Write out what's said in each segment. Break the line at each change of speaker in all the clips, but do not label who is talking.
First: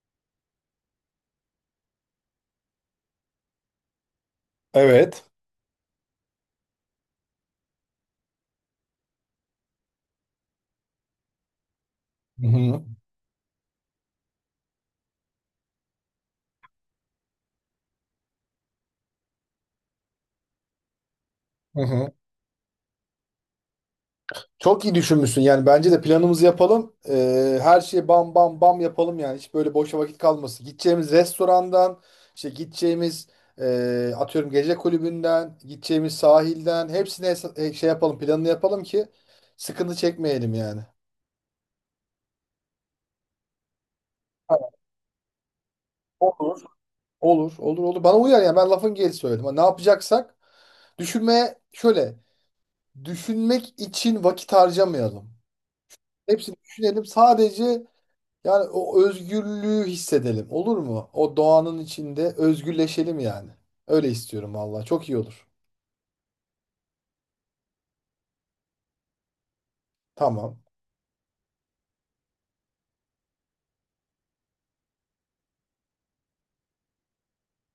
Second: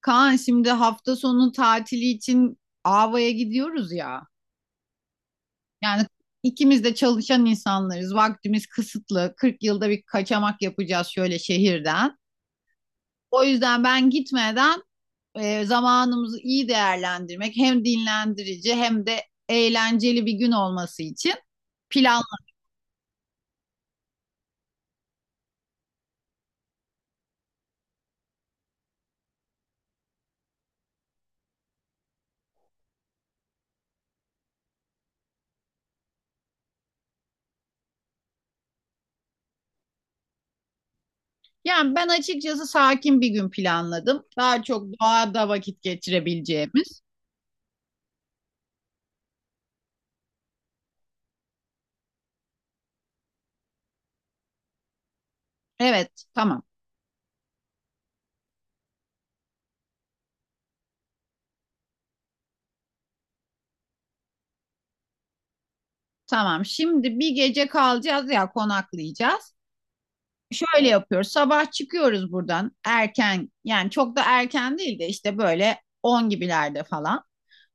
Kaan şimdi hafta sonu tatili için Ava'ya gidiyoruz ya.
Evet.
Yani ikimiz de çalışan insanlarız. Vaktimiz kısıtlı. 40 yılda bir kaçamak yapacağız şöyle şehirden.
Hı hı.
O yüzden ben gitmeden zamanımızı iyi değerlendirmek hem dinlendirici hem de eğlenceli bir gün olması için
Hı hı.
planladım.
Çok iyi düşünmüşsün, yani bence de planımızı yapalım. Her şeyi bam bam bam yapalım, yani hiç böyle boşa vakit kalmasın. Gideceğimiz restorandan, işte gideceğimiz, atıyorum gece kulübünden, gideceğimiz sahilden hepsine şey yapalım, planını yapalım ki sıkıntı çekmeyelim yani.
Yani ben açıkçası sakin bir gün planladım. Daha
Tamam,
çok doğada vakit
olur.
geçirebileceğimiz.
Olur olur olur, bana uyar, yani ben lafın gelişi söyledim. Hani ne yapacaksak düşünmeye şöyle düşünmek için vakit harcamayalım.
Evet,
Hepsini
tamam.
düşünelim sadece. Yani o özgürlüğü hissedelim. Olur mu? O doğanın içinde özgürleşelim yani. Öyle istiyorum valla. Çok iyi olur.
Tamam. Şimdi bir gece kalacağız ya konaklayacağız.
Tamam.
Şöyle yapıyoruz. Sabah çıkıyoruz buradan erken. Yani çok da erken değil de işte böyle 10 gibilerde falan.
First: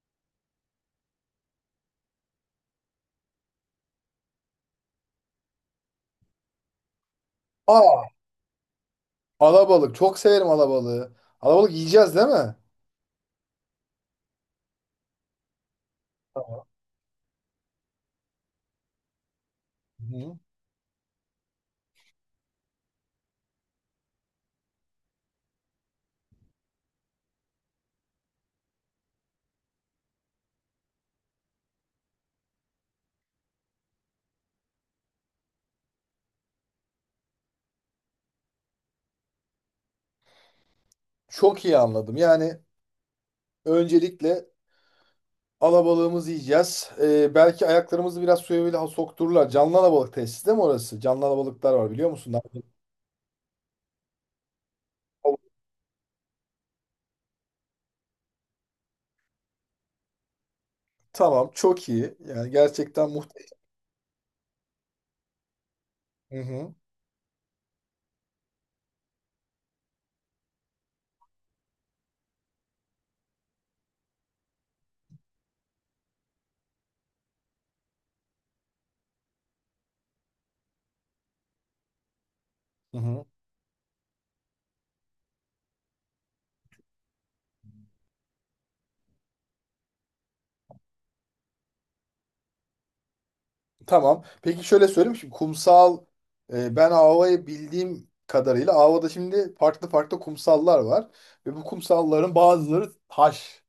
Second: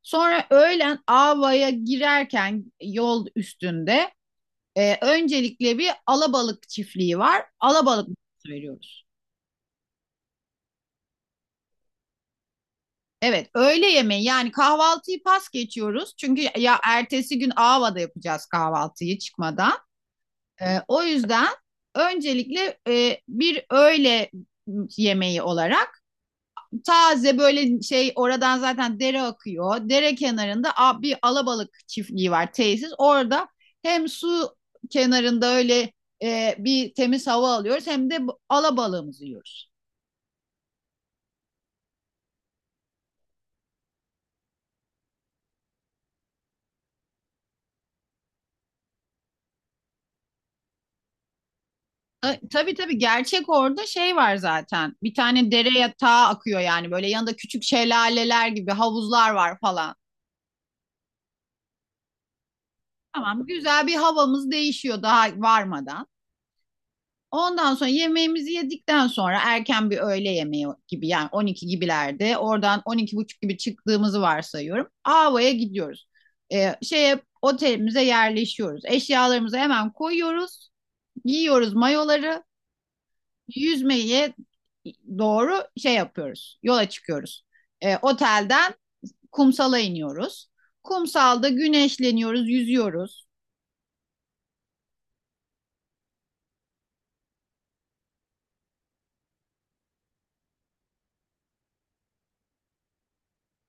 Sonra öğlen Ava'ya girerken yol üstünde öncelikle bir alabalık çiftliği var.
Aa,
Alabalık menüsü veriyoruz.
alabalık. Çok severim alabalığı. Alabalık yiyeceğiz değil mi?
Evet, öğle yemeği yani kahvaltıyı pas geçiyoruz. Çünkü
Tamam.
ya ertesi gün Ava'da yapacağız kahvaltıyı çıkmadan.
Hı.
O yüzden öncelikle bir öğle yemeği olarak taze böyle şey oradan zaten dere akıyor. Dere kenarında bir alabalık çiftliği var tesis. Orada hem su kenarında öyle bir temiz hava alıyoruz hem de alabalığımızı yiyoruz.
Çok iyi anladım. Yani öncelikle alabalığımızı yiyeceğiz. Belki ayaklarımızı biraz suya bile soktururlar. Canlı alabalık tesisi değil mi orası? Canlı alabalıklar var biliyor musun?
Tabii tabii gerçek orada şey var zaten. Bir tane dere yatağı akıyor yani böyle yanında küçük şelaleler gibi havuzlar var falan.
Tamam. Çok iyi. Yani gerçekten
Tamam
muhteşem.
güzel bir havamız değişiyor daha varmadan.
Hı hı.
Ondan sonra yemeğimizi yedikten sonra erken bir öğle yemeği gibi yani 12 gibilerde oradan 12 buçuk gibi çıktığımızı varsayıyorum. Ava'ya gidiyoruz. Şeye otelimize yerleşiyoruz. Eşyalarımızı hemen koyuyoruz. Giyiyoruz mayoları.
Hı hı.
Yüzmeye doğru şey yapıyoruz. Yola çıkıyoruz. Otelden kumsala iniyoruz. Kumsalda güneşleniyoruz, yüzüyoruz.
Tamam. Peki, şöyle söyleyeyim. Şimdi kumsal, ben Ava'yı bildiğim kadarıyla Ava'da şimdi farklı farklı kumsallar var. Ve bu kumsalların bazıları taş.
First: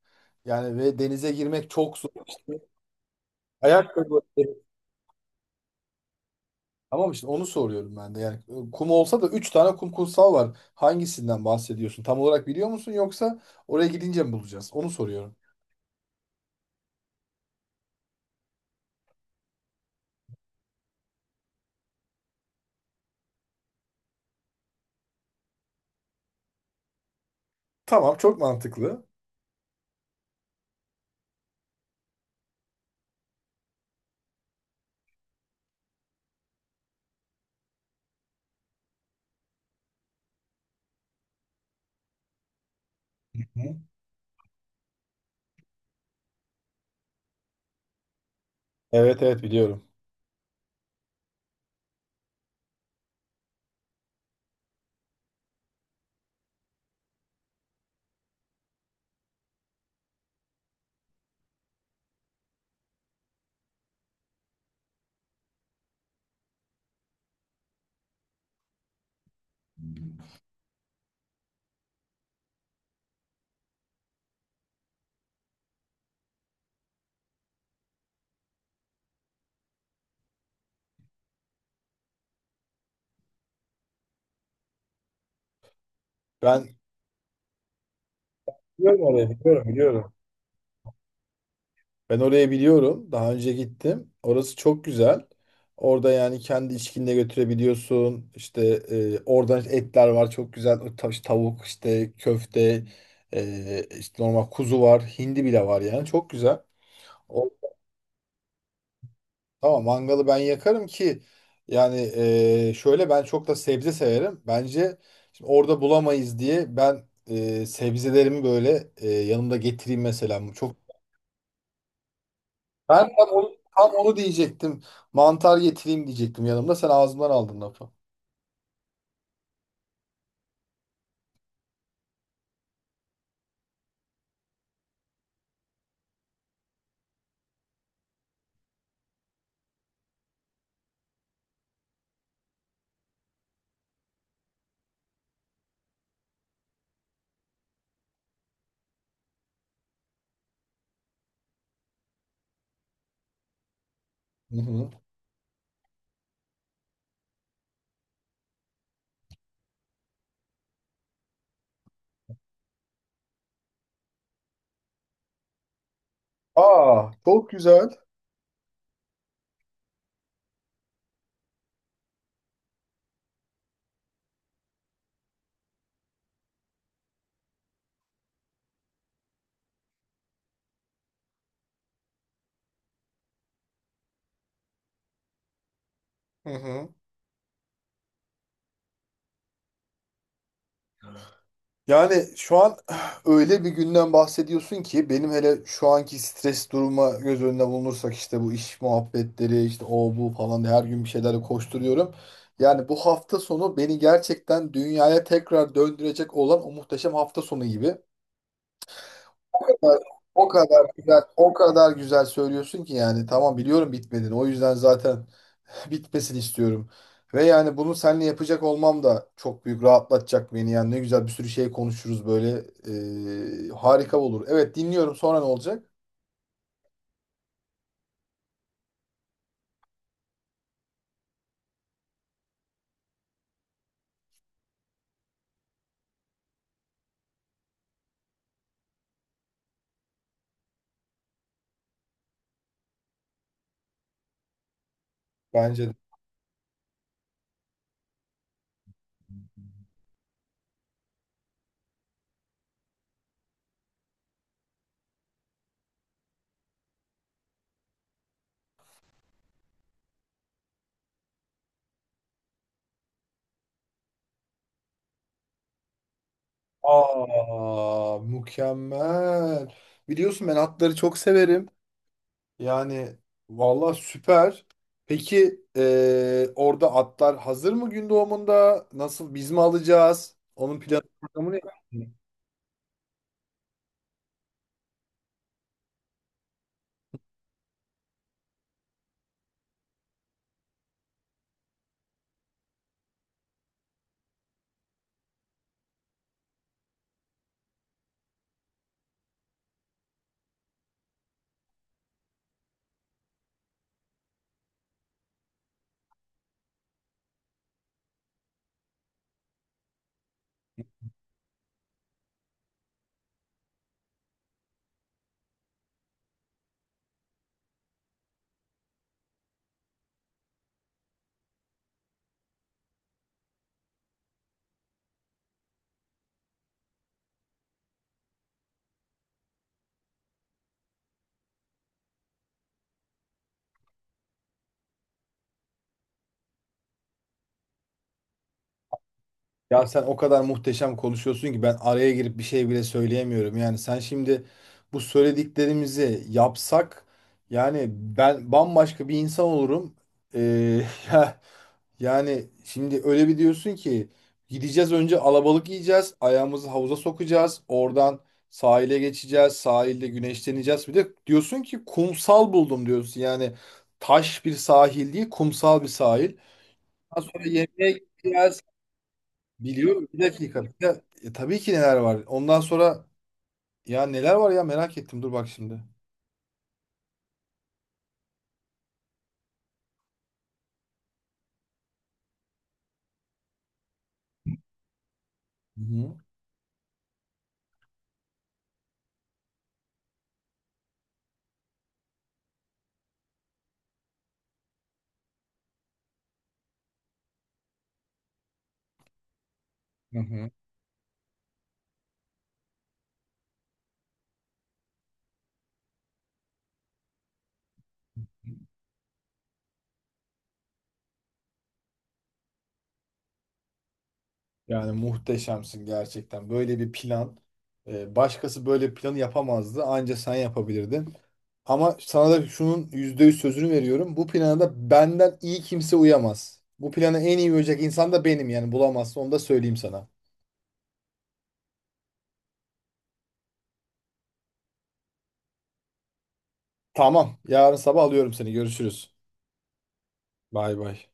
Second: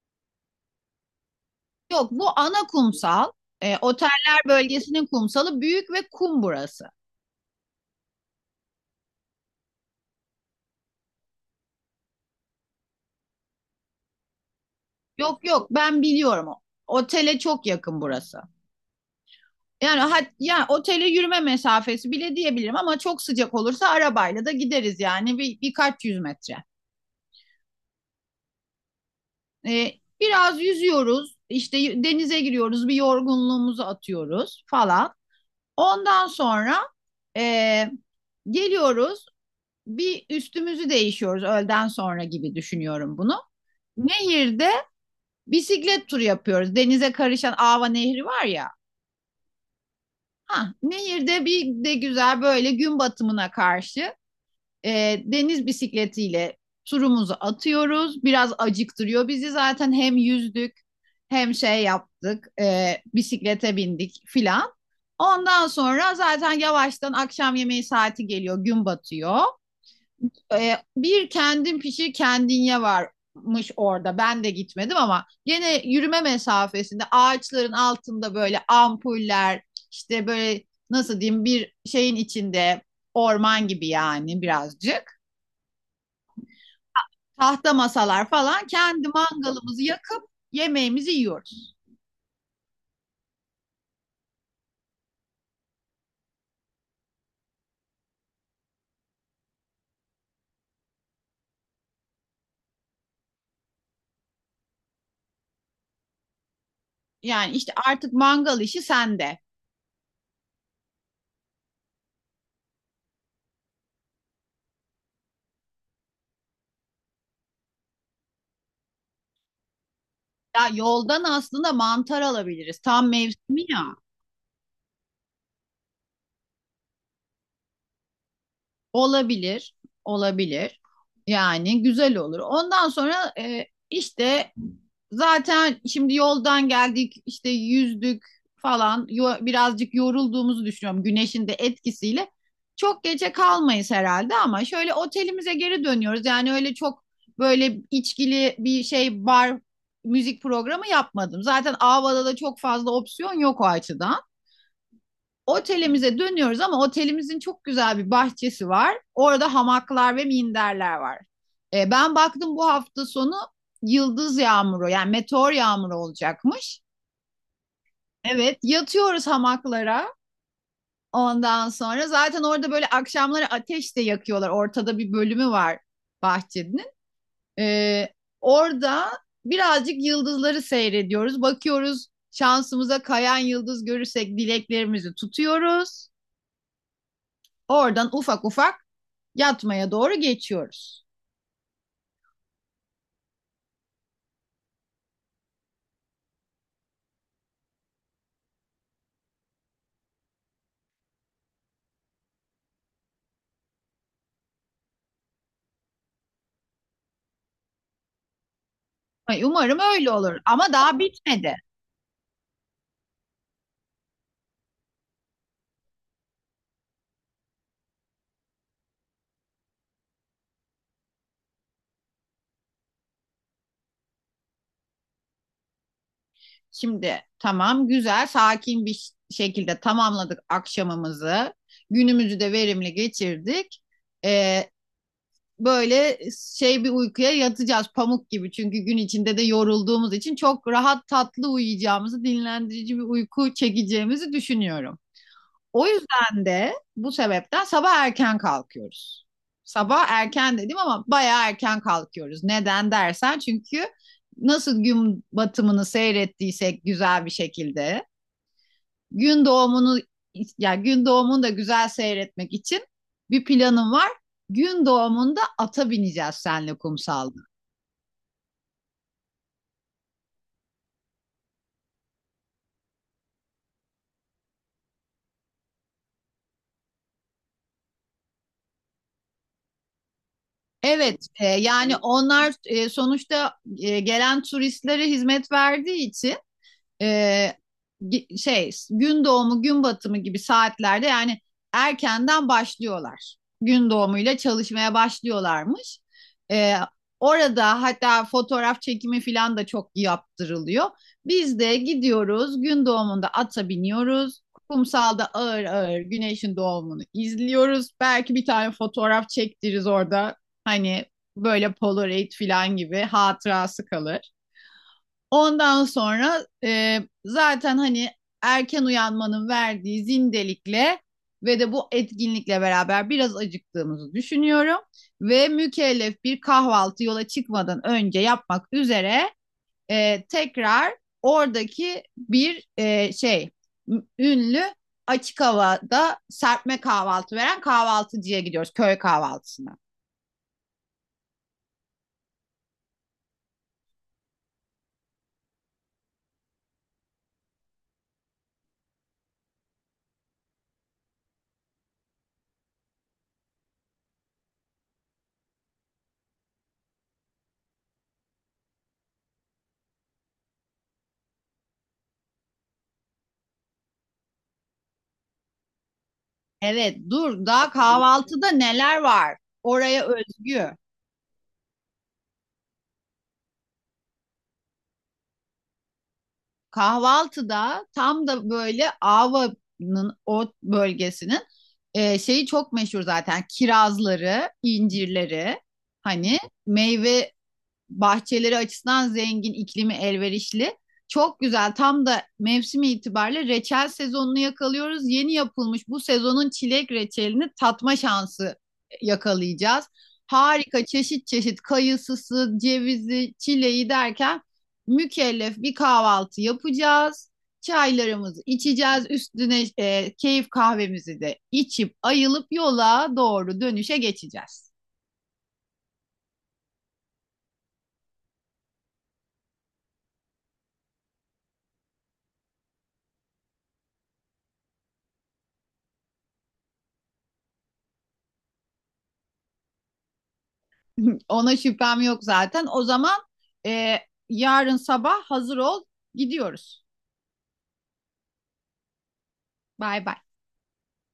Yani ve denize girmek çok zor.
Yok bu
İşte
ana kumsal. E,
ayakkabı.
oteller bölgesinin kumsalı büyük ve kum burası.
Tamam, işte onu soruyorum ben de. Yani kum olsa da 3 tane kum kumsal var. Hangisinden bahsediyorsun? Tam olarak biliyor musun, yoksa oraya gidince mi bulacağız? Onu soruyorum.
Yok yok ben biliyorum. Otele çok yakın burası. Yani ya otele yürüme mesafesi bile diyebilirim ama çok sıcak olursa arabayla da gideriz yani birkaç yüz metre.
Tamam, çok mantıklı.
Ee, biraz yüzüyoruz işte denize giriyoruz bir yorgunluğumuzu atıyoruz falan. Ondan sonra ee, geliyoruz bir üstümüzü değişiyoruz öğleden sonra gibi düşünüyorum bunu.
Hı.
Nehirde bisiklet turu yapıyoruz. Denize karışan Ava Nehri var ya.
Evet evet biliyorum.
Ha, nehirde bir de güzel böyle gün batımına karşı deniz bisikletiyle turumuzu atıyoruz. Biraz acıktırıyor bizi zaten hem yüzdük hem şey yaptık bisiklete bindik filan. Ondan sonra zaten yavaştan akşam yemeği saati geliyor gün batıyor bir kendin pişir kendin ye varmış orada. Ben de gitmedim ama gene yürüme mesafesinde ağaçların altında böyle ampuller işte böyle nasıl diyeyim bir şeyin içinde orman gibi yani birazcık.
Ben
Tahta masalar falan
biliyorum
kendi
orayı, biliyorum
mangalımızı
biliyorum.
yakıp yemeğimizi yiyoruz.
Ben oraya biliyorum. Daha önce gittim. Orası çok güzel. Orada yani kendi içkinle götürebiliyorsun. İşte oradan etler var çok güzel. Tavuk, işte köfte, işte normal kuzu var. Hindi bile var yani çok güzel. O,
Yani işte artık mangal işi sende.
tamam, mangalı ben yakarım ki, yani şöyle, ben çok da sebze severim. Bence şimdi orada bulamayız diye ben sebzelerimi böyle yanımda getireyim mesela.
Ya yoldan aslında mantar alabiliriz.
Ben
Tam
tam onu,
mevsimi
tam
ya.
onu diyecektim. Mantar getireyim diyecektim yanımda. Sen ağzımdan aldın lafı.
Olabilir, olabilir. Yani güzel olur. Ondan sonra işte zaten şimdi yoldan geldik, işte yüzdük falan. Birazcık yorulduğumuzu düşünüyorum güneşin de etkisiyle. Çok gece kalmayız herhalde ama şöyle otelimize geri dönüyoruz. Yani öyle çok böyle içkili bir şey bar müzik programı yapmadım. Zaten Ava'da da çok fazla opsiyon yok o açıdan.
Hı hı.
Otelimize dönüyoruz ama otelimizin çok güzel bir bahçesi var. Orada hamaklar ve minderler var. Ben baktım bu hafta sonu yıldız yağmuru yani meteor yağmuru olacakmış.
Aa, çok güzel.
Evet yatıyoruz hamaklara. Ondan sonra zaten orada böyle akşamları ateş de yakıyorlar. Ortada bir bölümü var bahçenin. E, orada birazcık yıldızları seyrediyoruz. Bakıyoruz şansımıza kayan yıldız görürsek dileklerimizi tutuyoruz.
Hı hı.
Oradan ufak ufak yatmaya doğru geçiyoruz.
Yani şu an öyle bir günden bahsediyorsun ki benim, hele şu anki stres duruma göz önüne bulunursak, işte bu iş muhabbetleri, işte o bu falan diye, her gün bir şeylerle koşturuyorum. Yani bu hafta sonu beni gerçekten dünyaya tekrar döndürecek olan o muhteşem hafta sonu gibi. O
Umarım
kadar,
öyle olur
o
ama
kadar
daha
güzel, o
bitmedi.
kadar güzel söylüyorsun ki yani, tamam, biliyorum bitmediğini. O yüzden zaten bitmesini istiyorum. Ve yani bunu seninle yapacak olmam da çok büyük rahatlatacak beni. Yani ne güzel, bir sürü şey konuşuruz böyle. Harika olur. Evet, dinliyorum. Sonra ne olacak?
Şimdi tamam güzel sakin bir şekilde tamamladık akşamımızı. Günümüzü de verimli geçirdik. Ee, böyle şey bir uykuya yatacağız pamuk gibi. Çünkü gün içinde de yorulduğumuz için çok rahat tatlı uyuyacağımızı, dinlendirici bir uyku çekeceğimizi düşünüyorum. O
Bence de.
yüzden de bu sebepten sabah erken kalkıyoruz. Sabah erken dedim ama bayağı erken kalkıyoruz. Neden dersen çünkü nasıl gün batımını seyrettiysek güzel bir şekilde gün doğumunu yani gün doğumunu da güzel seyretmek için bir planım var. Gün doğumunda ata bineceğiz senle kumsalda.
Aa, mükemmel. Biliyorsun ben atları çok severim. Yani valla süper. Peki, orada atlar hazır mı gün doğumunda? Nasıl, biz mi alacağız? Onun planı
Evet,
programı ne?
yani onlar sonuçta gelen turistlere hizmet verdiği için Ee, şey gün doğumu gün batımı gibi saatlerde yani erkenden başlıyorlar. Gün doğumuyla çalışmaya başlıyorlarmış. Ee, orada hatta fotoğraf çekimi falan da çok yaptırılıyor. Biz de gidiyoruz gün doğumunda ata biniyoruz. Kumsalda ağır ağır güneşin doğumunu izliyoruz. Belki bir tane fotoğraf çektiririz orada. Hani böyle Polaroid falan gibi hatırası kalır. Ondan sonra zaten hani erken uyanmanın verdiği zindelikle ve de bu etkinlikle beraber biraz acıktığımızı düşünüyorum. Ve mükellef bir kahvaltı yola çıkmadan önce yapmak üzere tekrar oradaki bir şey ünlü açık havada serpme kahvaltı veren kahvaltıcıya gidiyoruz köy kahvaltısına.
Ya sen o kadar muhteşem konuşuyorsun ki ben araya girip bir şey bile söyleyemiyorum. Yani sen şimdi bu söylediklerimizi yapsak, yani ben bambaşka bir insan olurum. Ee, ya- yani şimdi öyle bir diyorsun ki gideceğiz önce alabalık yiyeceğiz, ayağımızı havuza sokacağız, oradan sahile geçeceğiz, sahilde güneşleneceğiz. Bir de diyorsun ki kumsal buldum diyorsun. Yani taş bir sahil değil, kumsal bir sahil.
Evet,
Ondan sonra
dur. Daha
yemeğe
kahvaltıda
gideceğiz.
neler var? Oraya
Biliyorum. Bir dakika. Bir
özgü.
de- e, tabii ki neler var. Ondan sonra ya neler var, ya merak ettim. Dur bak şimdi.
Kahvaltıda tam da böyle Ava'nın o bölgesinin şeyi çok meşhur zaten. Kirazları, incirleri,
Hı hı.
hani meyve bahçeleri açısından zengin, iklimi elverişli. Çok güzel. Tam da mevsimi itibariyle reçel sezonunu yakalıyoruz. Yeni yapılmış bu sezonun çilek reçelini tatma şansı yakalayacağız.
Hı hı.
Harika çeşit çeşit kayısısı, cevizi, çileği derken mükellef bir kahvaltı yapacağız. Çaylarımızı içeceğiz. Üstüne keyif kahvemizi de içip ayılıp yola doğru dönüşe geçeceğiz.
Yani muhteşemsin gerçekten. Böyle bir plan. Başkası böyle bir planı yapamazdı. Anca sen yapabilirdin. Ama sana da şunun %100 sözünü veriyorum. Bu plana da benden iyi kimse uyamaz. Bu plana en iyi uyacak insan da benim, yani bulamazsın. Onu da söyleyeyim sana.
Ona şüphem yok zaten. O zaman e, yarın sabah hazır ol. Gidiyoruz.
Tamam. Yarın sabah alıyorum seni. Görüşürüz.
Bay bay.
Bay bay.